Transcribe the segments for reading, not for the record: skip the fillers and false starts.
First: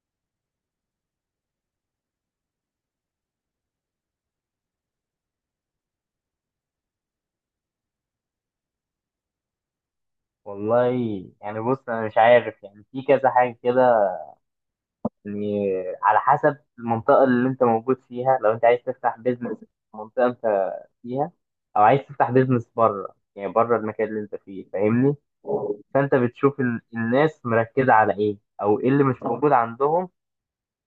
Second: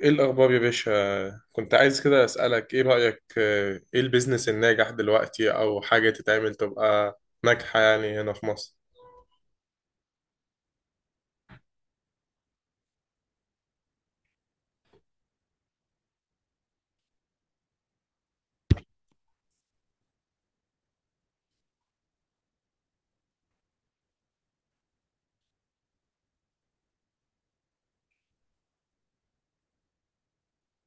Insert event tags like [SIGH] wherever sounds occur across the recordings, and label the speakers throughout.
Speaker 1: ايه الاخبار يا باشا؟ كنت عايز كده اسالك ايه رايك، ايه البيزنس الناجح دلوقتي، او حاجه تتعمل تبقى ناجحه يعني، هنا في مصر.
Speaker 2: والله. يعني بص، انا مش عارف، يعني في كذا حاجه كده. يعني على حسب المنطقه اللي انت موجود فيها. لو انت عايز تفتح بيزنس في المنطقه انت فيها، او عايز تفتح بيزنس بره، يعني بره المكان اللي انت فيه، فاهمني؟ فانت بتشوف الناس مركزه على ايه، او ايه اللي مش موجود عندهم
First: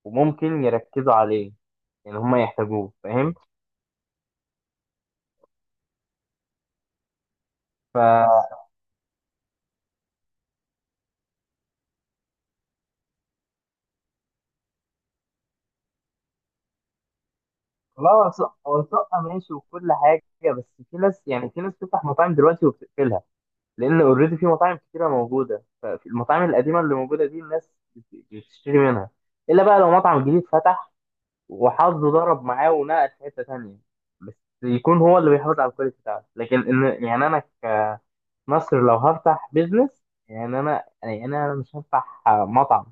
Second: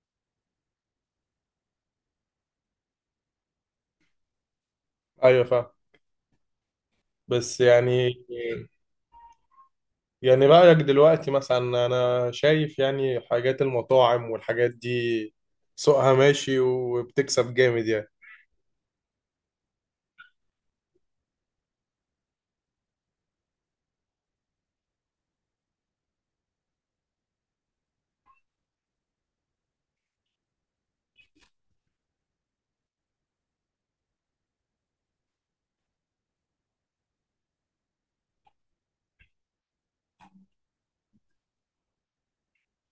Speaker 2: وممكن يركزوا عليه، يعني هم يحتاجوه، فاهم؟
Speaker 1: ايوه، فاهم. بس، يعني رايك دلوقتي مثلا؟ انا شايف يعني حاجات المطاعم والحاجات دي سوقها ماشي وبتكسب جامد يعني.
Speaker 2: فخلاص، هو شقه ماشي وكل حاجه، بس في ناس، يعني في ناس بتفتح مطاعم دلوقتي وبتقفلها، لان اوريدي في مطاعم كتيره موجوده. فالمطاعم القديمه اللي موجوده دي الناس بتشتري منها. الا بقى لو مطعم جديد فتح وحظه ضرب معاه ونقل في حته تانيه، بس يكون هو اللي بيحافظ على الكواليتي بتاعته. لكن ان، يعني انا كمصر لو هفتح بيزنس، يعني انا، يعني انا مش هفتح مطعم،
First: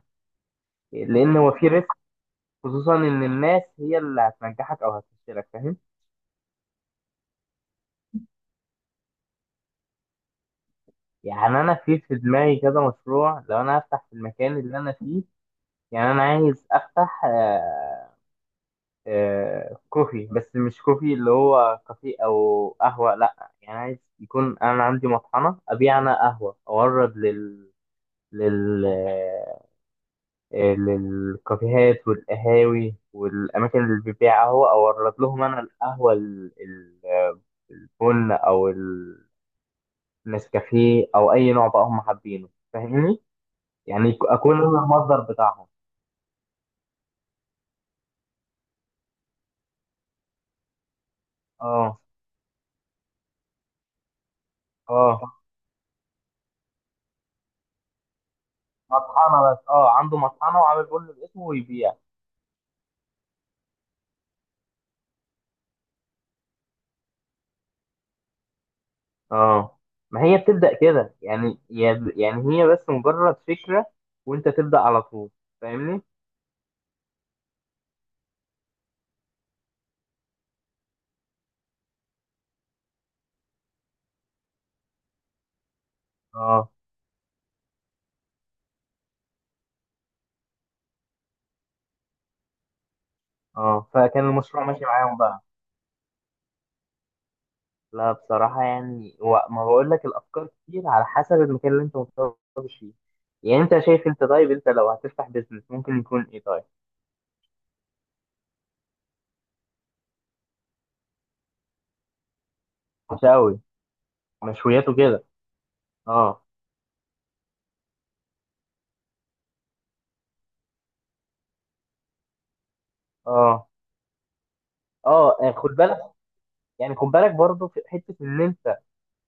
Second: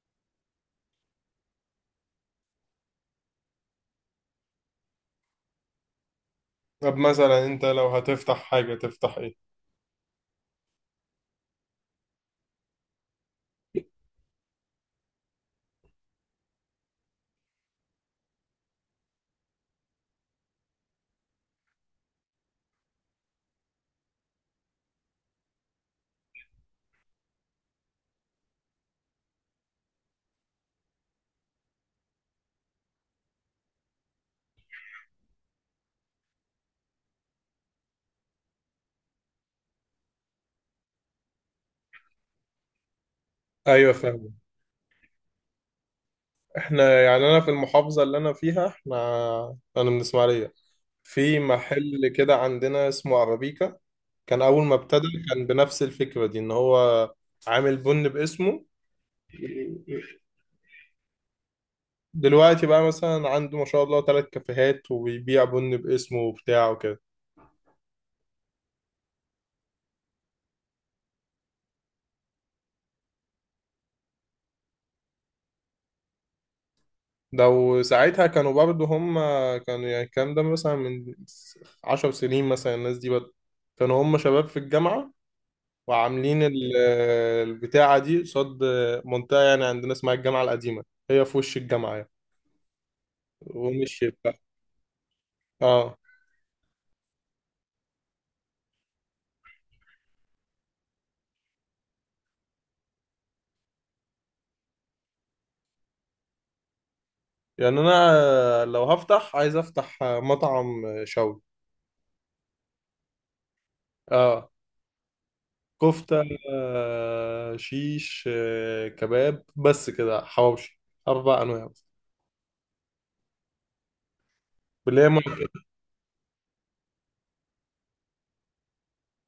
Speaker 2: لان هو في ريسك، خصوصا ان الناس هي اللي هتنجحك او هتفشلك، فاهم؟
Speaker 1: طب مثلا انت لو هتفتح حاجة تفتح ايه؟
Speaker 2: يعني انا في دماغي كذا مشروع لو انا هفتح في المكان اللي انا فيه. يعني انا عايز افتح كوفي، بس مش كوفي اللي هو كافيه او قهوه، لا، يعني عايز يكون انا عندي مطحنه ابيع انا قهوه اورد لل لل آه، للكافيهات والقهاوي والاماكن اللي بتبيع قهوه، اورد لهم انا القهوه البن او النسكافيه او اي نوع بقى هم حابينه، فاهمني؟
Speaker 1: ايوه،
Speaker 2: يعني
Speaker 1: فاهم.
Speaker 2: اكون انا المصدر بتاعهم.
Speaker 1: احنا، يعني انا في المحافظة اللي انا فيها، انا من اسماعيلية. في
Speaker 2: اه.
Speaker 1: محل كده عندنا اسمه عربيكا، كان أول ما ابتدى
Speaker 2: اه،
Speaker 1: كان بنفس الفكرة دي، إن هو عامل بن باسمه.
Speaker 2: مطحنه. بس اه، عنده مطحنه وعامل بن باسمه ويبيع.
Speaker 1: دلوقتي بقى مثلا عنده، ما شاء الله، 3 كافيهات وبيبيع بن باسمه وبتاع وكده.
Speaker 2: اه. ما هي بتبدأ كده، يعني يعني هي بس مجرد فكرة وانت تبدأ على طول، فاهمني؟
Speaker 1: ده وساعتها كانوا برضه هم، كانوا يعني، الكلام ده مثلا من 10 سنين، مثلا الناس دي بدأ. كانوا هم شباب في الجامعة وعاملين
Speaker 2: اه.
Speaker 1: البتاعة دي قصاد منطقة، يعني عندنا اسمها الجامعة القديمة، هي في وش الجامعة يعني،
Speaker 2: اه،
Speaker 1: ومشيت
Speaker 2: فكان
Speaker 1: بقى.
Speaker 2: المشروع ماشي معاهم بقى.
Speaker 1: اه.
Speaker 2: لا بصراحة، يعني ما بقول لك، الافكار كتير على حسب المكان اللي انت متخصص فيه. يعني انت شايف، انت طيب، انت لو هتفتح بيزنس ممكن يكون ايه؟ طيب،
Speaker 1: يعني انا لو هفتح عايز افتح مطعم، شوي.
Speaker 2: مشاوي؟
Speaker 1: اه.
Speaker 2: مشويات وكده؟
Speaker 1: كفتة.
Speaker 2: اه.
Speaker 1: شيش كباب، بس كده، حواوشي. 4 انواع بس،
Speaker 2: اه.
Speaker 1: اللي هي
Speaker 2: اه.
Speaker 1: ماركت.
Speaker 2: خد بالك، يعني خد بالك برضه في حتة ان انت،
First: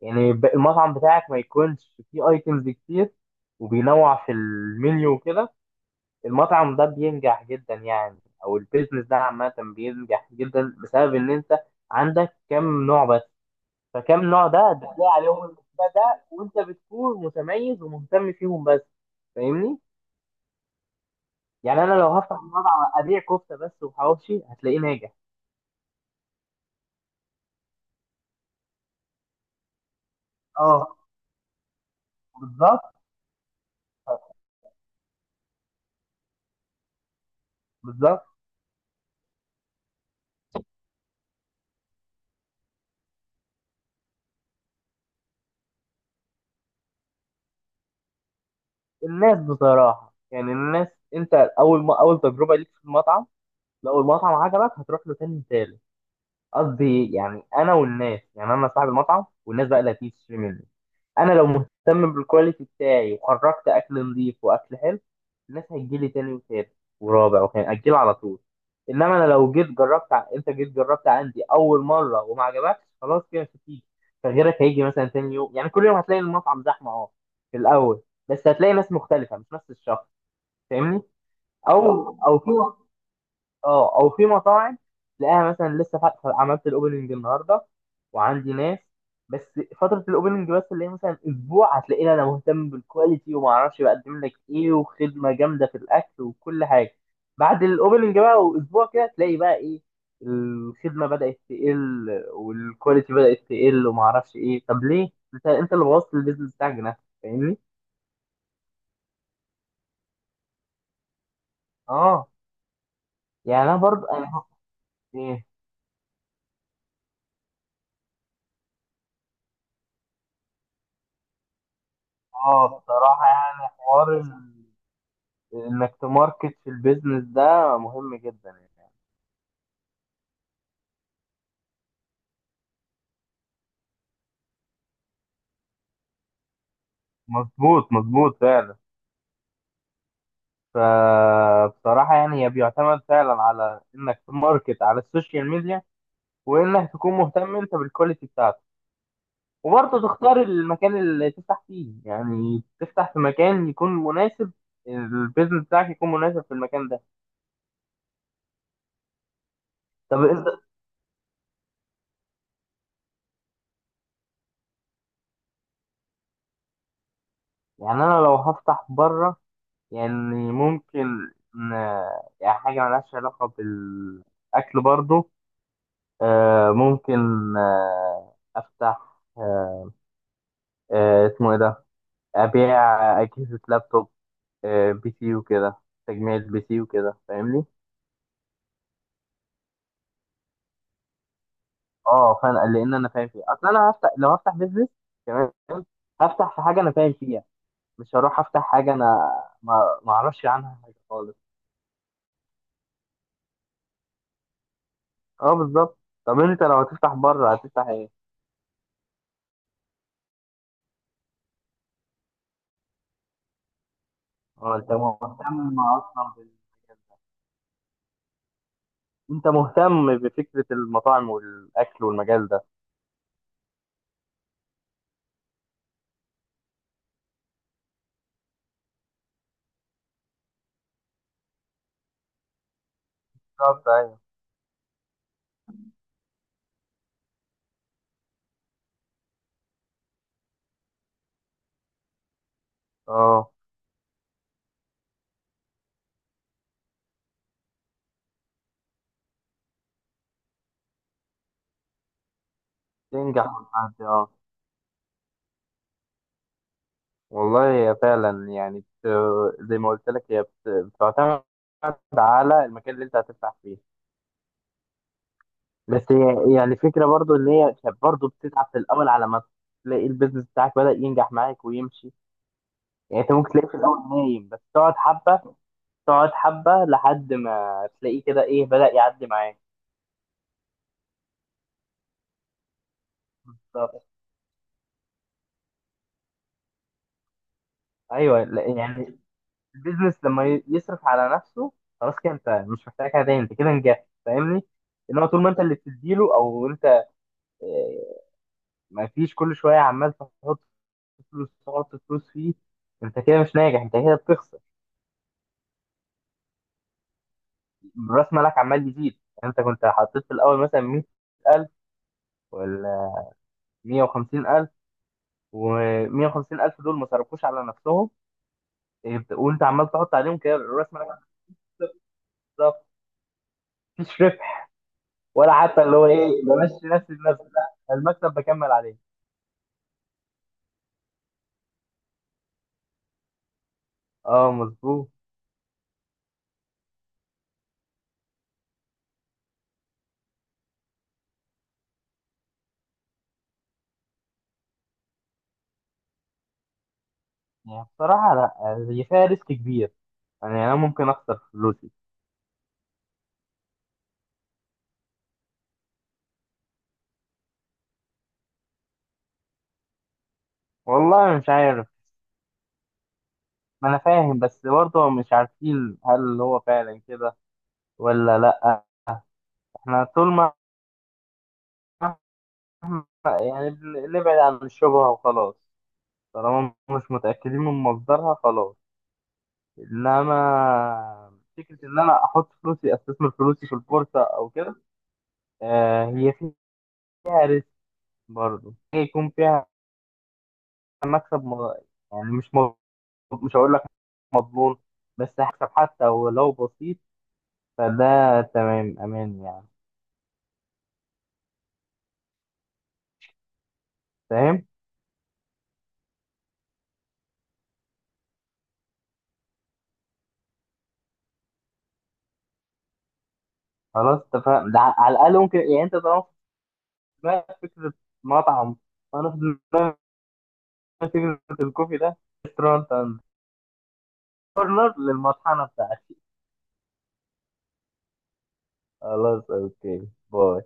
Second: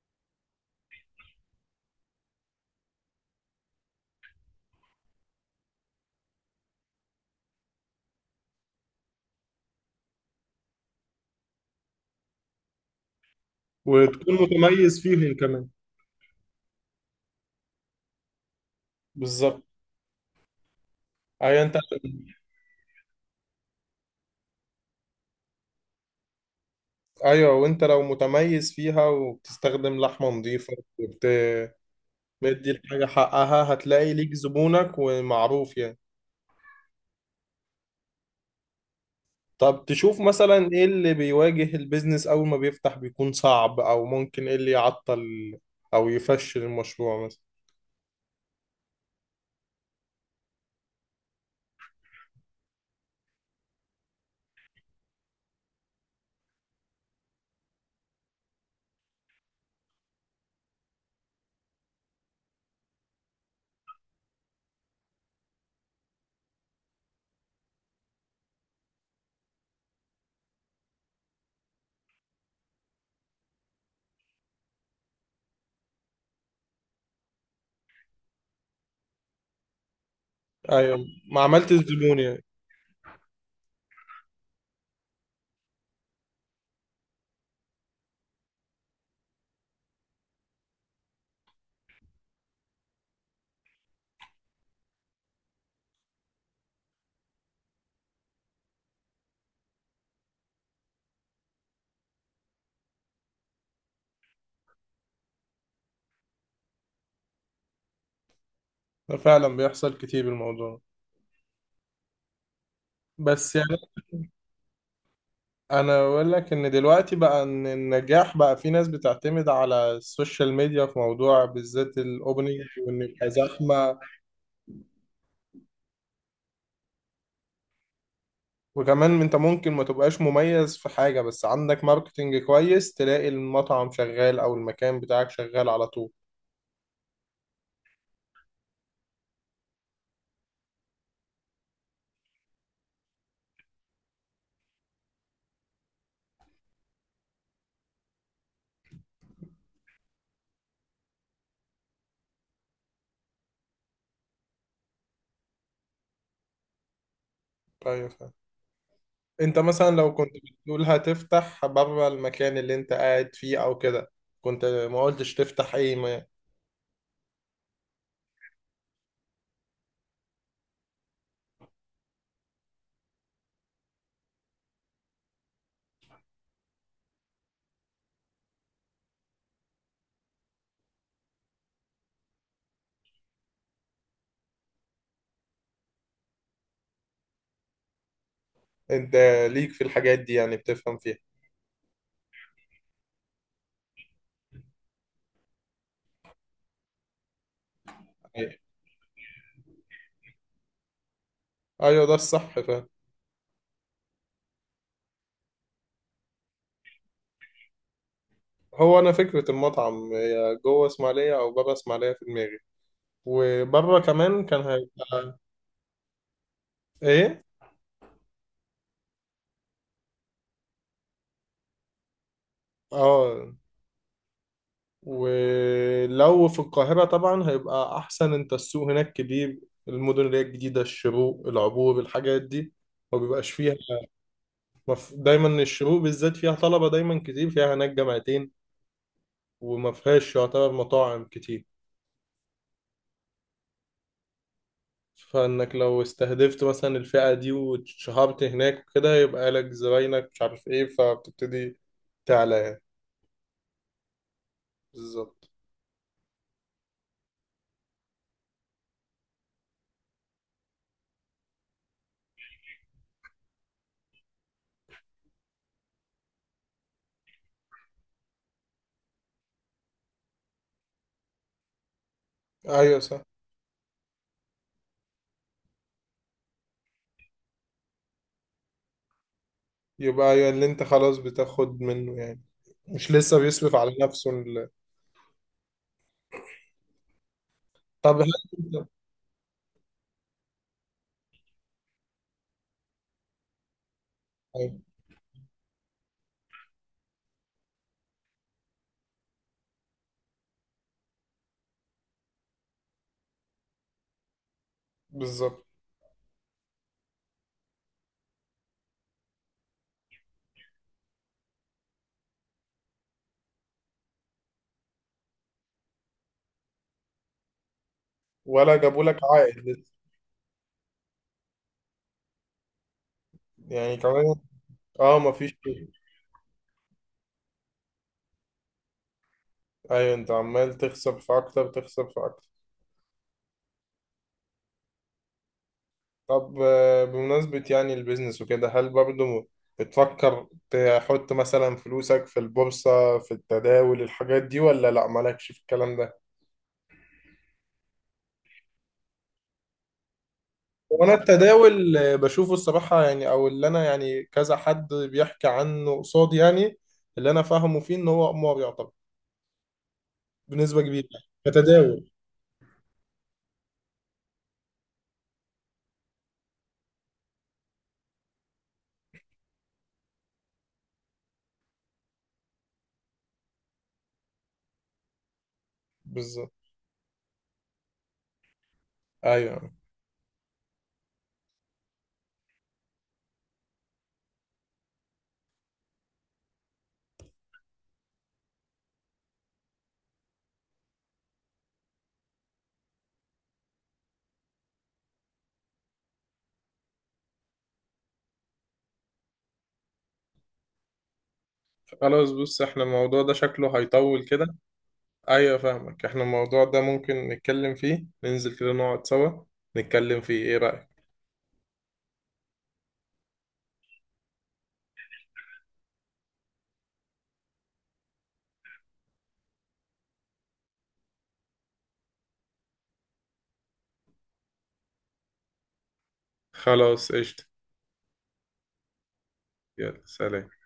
Speaker 2: يعني المطعم بتاعك ما يكونش فيه ايتمز كتير وبينوع في المنيو وكده. المطعم ده بينجح جدا، يعني او البيزنس ده عامة بينجح جدا بسبب ان انت عندك كم نوع بس. فكم
Speaker 1: وتكون
Speaker 2: نوع ده
Speaker 1: متميز
Speaker 2: بتلاقي
Speaker 1: فيهم
Speaker 2: عليهم
Speaker 1: كمان.
Speaker 2: المنتجات ده، وانت بتكون متميز ومهتم فيهم بس،
Speaker 1: بالظبط.
Speaker 2: فاهمني؟
Speaker 1: ايوه، انت.
Speaker 2: يعني انا لو هفتح مطعم ابيع كفتة بس وحواوشي هتلاقيه ناجح.
Speaker 1: ايوه، وانت لو متميز فيها وبتستخدم لحمة نظيفة،
Speaker 2: اه،
Speaker 1: وبت مدي
Speaker 2: بالظبط.
Speaker 1: الحاجة حقها، هتلاقي ليك زبونك ومعروف يعني.
Speaker 2: بالظبط.
Speaker 1: طب تشوف مثلا ايه اللي بيواجه البيزنس اول ما بيفتح، بيكون صعب، او ممكن ايه اللي يعطل او يفشل المشروع مثلا؟
Speaker 2: الناس بصراحة، يعني الناس، انت اول ما اول تجربة ليك في المطعم، لو المطعم عجبك هتروح له تاني، تالت. قصدي يعني انا والناس، يعني انا صاحب المطعم والناس بقى اللي هتيجي تشتري مني. انا لو مهتم بالكواليتي بتاعي وخرجت اكل نظيف واكل حلو، الناس هتجي لي تاني وتالت ورابع وخامس، هتجي لي على طول. انما انا لو جيت جربت انت جيت جربت عندي اول مره وما عجبكش، خلاص كده مش هتيجي. فغيرك هيجي مثلا تاني يوم. يعني كل يوم هتلاقي المطعم زحمه اه، في الاول، بس هتلاقي ناس مختلفه مش نفس الشخص، فاهمني؟
Speaker 1: ايوه، ما عملتش
Speaker 2: او،
Speaker 1: زبون
Speaker 2: او
Speaker 1: يعني.
Speaker 2: في، اه او في مطاعم تلاقيها مثلا لسه فاتحه، عملت الاوبننج النهارده وعندي ناس، بس فتره الاوبننج بس اللي هي مثلا اسبوع هتلاقيني انا مهتم بالكواليتي وما اعرفش بقدم لك ايه وخدمه جامده في الاكل وكل حاجه. بعد الاوبننج بقى واسبوع كده، تلاقي بقى ايه، الخدمه بدات تقل والكواليتي بدات تقل وما اعرفش ايه. طب ليه؟ انت، انت اللي بوظت البيزنس بتاعك بنفسك، فاهمني؟
Speaker 1: ده فعلا بيحصل كتير، الموضوع.
Speaker 2: اه.
Speaker 1: بس
Speaker 2: يعني انا
Speaker 1: يعني،
Speaker 2: برضه انا، ايه،
Speaker 1: انا اقول لك، ان دلوقتي بقى، ان النجاح بقى في ناس بتعتمد على السوشيال ميديا في موضوع بالذات الاوبننج،
Speaker 2: اه
Speaker 1: وان
Speaker 2: بصراحه
Speaker 1: يبقى
Speaker 2: يعني
Speaker 1: زحمه.
Speaker 2: حوار انك تماركت في البيزنس ده مهم جدا. يعني
Speaker 1: وكمان انت ممكن ما تبقاش مميز في حاجه، بس عندك ماركتنج كويس، تلاقي المطعم شغال او المكان بتاعك شغال على طول.
Speaker 2: مظبوط، مظبوط فعلا. فبصراحة يعني هي بيعتمد فعلا على انك تماركت على السوشيال ميديا، وانك تكون مهتم انت بالكواليتي بتاعتك، وبرضه تختار المكان اللي تفتح فيه، يعني تفتح في مكان يكون مناسب، البيزنس بتاعك يكون مناسب في المكان ده.
Speaker 1: ايوه. انت مثلا لو
Speaker 2: طب
Speaker 1: كنت
Speaker 2: انت،
Speaker 1: بتقول هتفتح بره المكان اللي انت قاعد فيه او كده، كنت ما قلتش تفتح ايه، ما
Speaker 2: يعني انا لو هفتح بره، يعني ممكن إن- يعني حاجة ملهاش علاقة بال اكل برضه. ممكن أفتح اسمه إيه ده، أبيع أجهزة لابتوب، بي سي وكده، تجميع البي سي وكده، فاهمني؟
Speaker 1: انت ليك في الحاجات دي، يعني بتفهم فيها.
Speaker 2: أه، فأنا لأن أنا فاهم فيه. أصل أنا هفتح، لو هفتح بيزنس، تمام، هفتح في حاجة أنا فاهم فيها، مش هروح
Speaker 1: ايوه،
Speaker 2: أفتح حاجة أنا ما أعرفش عنها حاجة خالص.
Speaker 1: ايوه، ده الصح فاهم.
Speaker 2: أه، بالظبط. طب أنت لو هتفتح بره هتفتح إيه؟
Speaker 1: هو انا فكرة المطعم هي جوه اسماعيلية او بره اسماعيلية في دماغي، وبره كمان كان
Speaker 2: أه، أنت
Speaker 1: هيبقى.
Speaker 2: مهتم أصلا
Speaker 1: ايه.
Speaker 2: أنت مهتم بفكرة المطاعم والأكل والمجال ده.
Speaker 1: اه. ولو في القاهرة طبعا هيبقى احسن، انت السوق هناك كبير، المدن اللي هي الجديدة، الشروق، العبور، الحاجات دي ما بيبقاش فيها.
Speaker 2: بالظبط أيوه.
Speaker 1: دايما الشروق بالذات فيها طلبة دايما كتير، فيها هناك جامعتين، وما فيهاش يعتبر مطاعم كتير.
Speaker 2: أه،
Speaker 1: فانك لو استهدفت مثلا الفئة دي واتشهرت هناك وكده، يبقى لك زباينك، مش عارف ايه، فبتبتدي تعلى يعني.
Speaker 2: تنجح وتعدي، اه.
Speaker 1: بالظبط.
Speaker 2: والله هي فعلا يعني زي ما قلت لك هي بتعتمد على المكان اللي انت هتفتح فيه. بس هي يعني فكرة برضو ان هي كانت برضو بتتعب في الاول، على ما تلاقي البيزنس بتاعك بدأ ينجح معاك ويمشي.
Speaker 1: ايوه، صح.
Speaker 2: يعني انت ممكن تلاقيه في الاول نايم، بس تقعد حبة، تقعد حبة لحد ما تلاقيه كده ايه، بدأ يعدي معاك.
Speaker 1: يبقى ايوه، اللي انت خلاص بتاخد منه يعني، مش لسه بيصرف على
Speaker 2: بالظبط.
Speaker 1: نفسه. طب هل
Speaker 2: ايوه لا،
Speaker 1: انت
Speaker 2: يعني البيزنس لما يصرف على نفسه خلاص كده انت مش محتاج حاجه تاني، انت كده نجحت،
Speaker 1: [LAUGHS]
Speaker 2: فاهمني؟
Speaker 1: أيوة،
Speaker 2: انما طول ما انت اللي بتديله، او انت، آه، ما فيش، كل شويه عمال تحط فلوس، تحط فلوس فيه، انت كده مش ناجح، انت كده بتخسر.
Speaker 1: بالظبط.
Speaker 2: راس مالك عمال يزيد، يعني انت كنت حطيت في الاول مثلا 100,000 ولا 150,000، و150000 دول ما صرفوش على نفسهم.
Speaker 1: ولا جابوا لك عائد
Speaker 2: وانت عمال
Speaker 1: لسه.
Speaker 2: تحط عليهم كده راس مالك. بالظبط.
Speaker 1: يعني
Speaker 2: مفيش
Speaker 1: كمان.
Speaker 2: ربح،
Speaker 1: اه، مفيش.
Speaker 2: ولا حتى اللي هو ايه، بمشي نفسي بنفسي، لا، المكسب بكمل عليه.
Speaker 1: ايوه، انت عمال تخسر في اكتر، تخسر في اكتر.
Speaker 2: اه، مظبوط.
Speaker 1: طب، بمناسبة يعني البيزنس وكده، هل برضو بتفكر تحط مثلا فلوسك في البورصة، في التداول، الحاجات دي، ولا لا، مالكش في الكلام ده؟
Speaker 2: يعني بصراحة لا، هي فيها ريسك كبير، يعني انا ممكن
Speaker 1: وانا
Speaker 2: اخسر فلوسي.
Speaker 1: التداول، بشوفه الصراحة يعني، او اللي انا يعني كذا حد بيحكي عنه قصادي يعني، اللي انا فاهمه فيه ان هو قمار يعتبر بنسبة كبيرة يعني
Speaker 2: والله مش عارف،
Speaker 1: كتداول.
Speaker 2: ما انا فاهم، بس برضه مش عارفين هل هو فعلا كده ولا لا. احنا طول ما، يعني نبعد عن الشبهة وخلاص.
Speaker 1: بالظبط.
Speaker 2: طالما مش متأكدين من مصدرها خلاص.
Speaker 1: ايوه،
Speaker 2: انما فكرة ان انا احط فلوسي، استثمر فلوسي في البورصة او كده، آه، هي فيها ريسك برضه. هي يكون فيها مكسب يعني مش، مش هقول لك مضمون، بس هكسب حتى ولو بسيط، فده تمام، امان يعني.
Speaker 1: خلاص، بص، احنا الموضوع ده شكله هيطول كده.
Speaker 2: فاهم.
Speaker 1: ايوه، فاهمك، احنا الموضوع ده ممكن نتكلم فيه، ننزل كده نقعد سوا نتكلم فيه، ايه رأيك؟
Speaker 2: خلاص اتفقنا. ده على الاقل ممكن، يعني انت طالما في دماغك فكره مطعم، وانا في دماغي فكره الكوفي ده، ريستورانت اند كورنر للمطحنه بتاعتي.
Speaker 1: خلاص، قشطة.
Speaker 2: خلاص،
Speaker 1: يلا،
Speaker 2: اوكي،
Speaker 1: سلام.
Speaker 2: باي.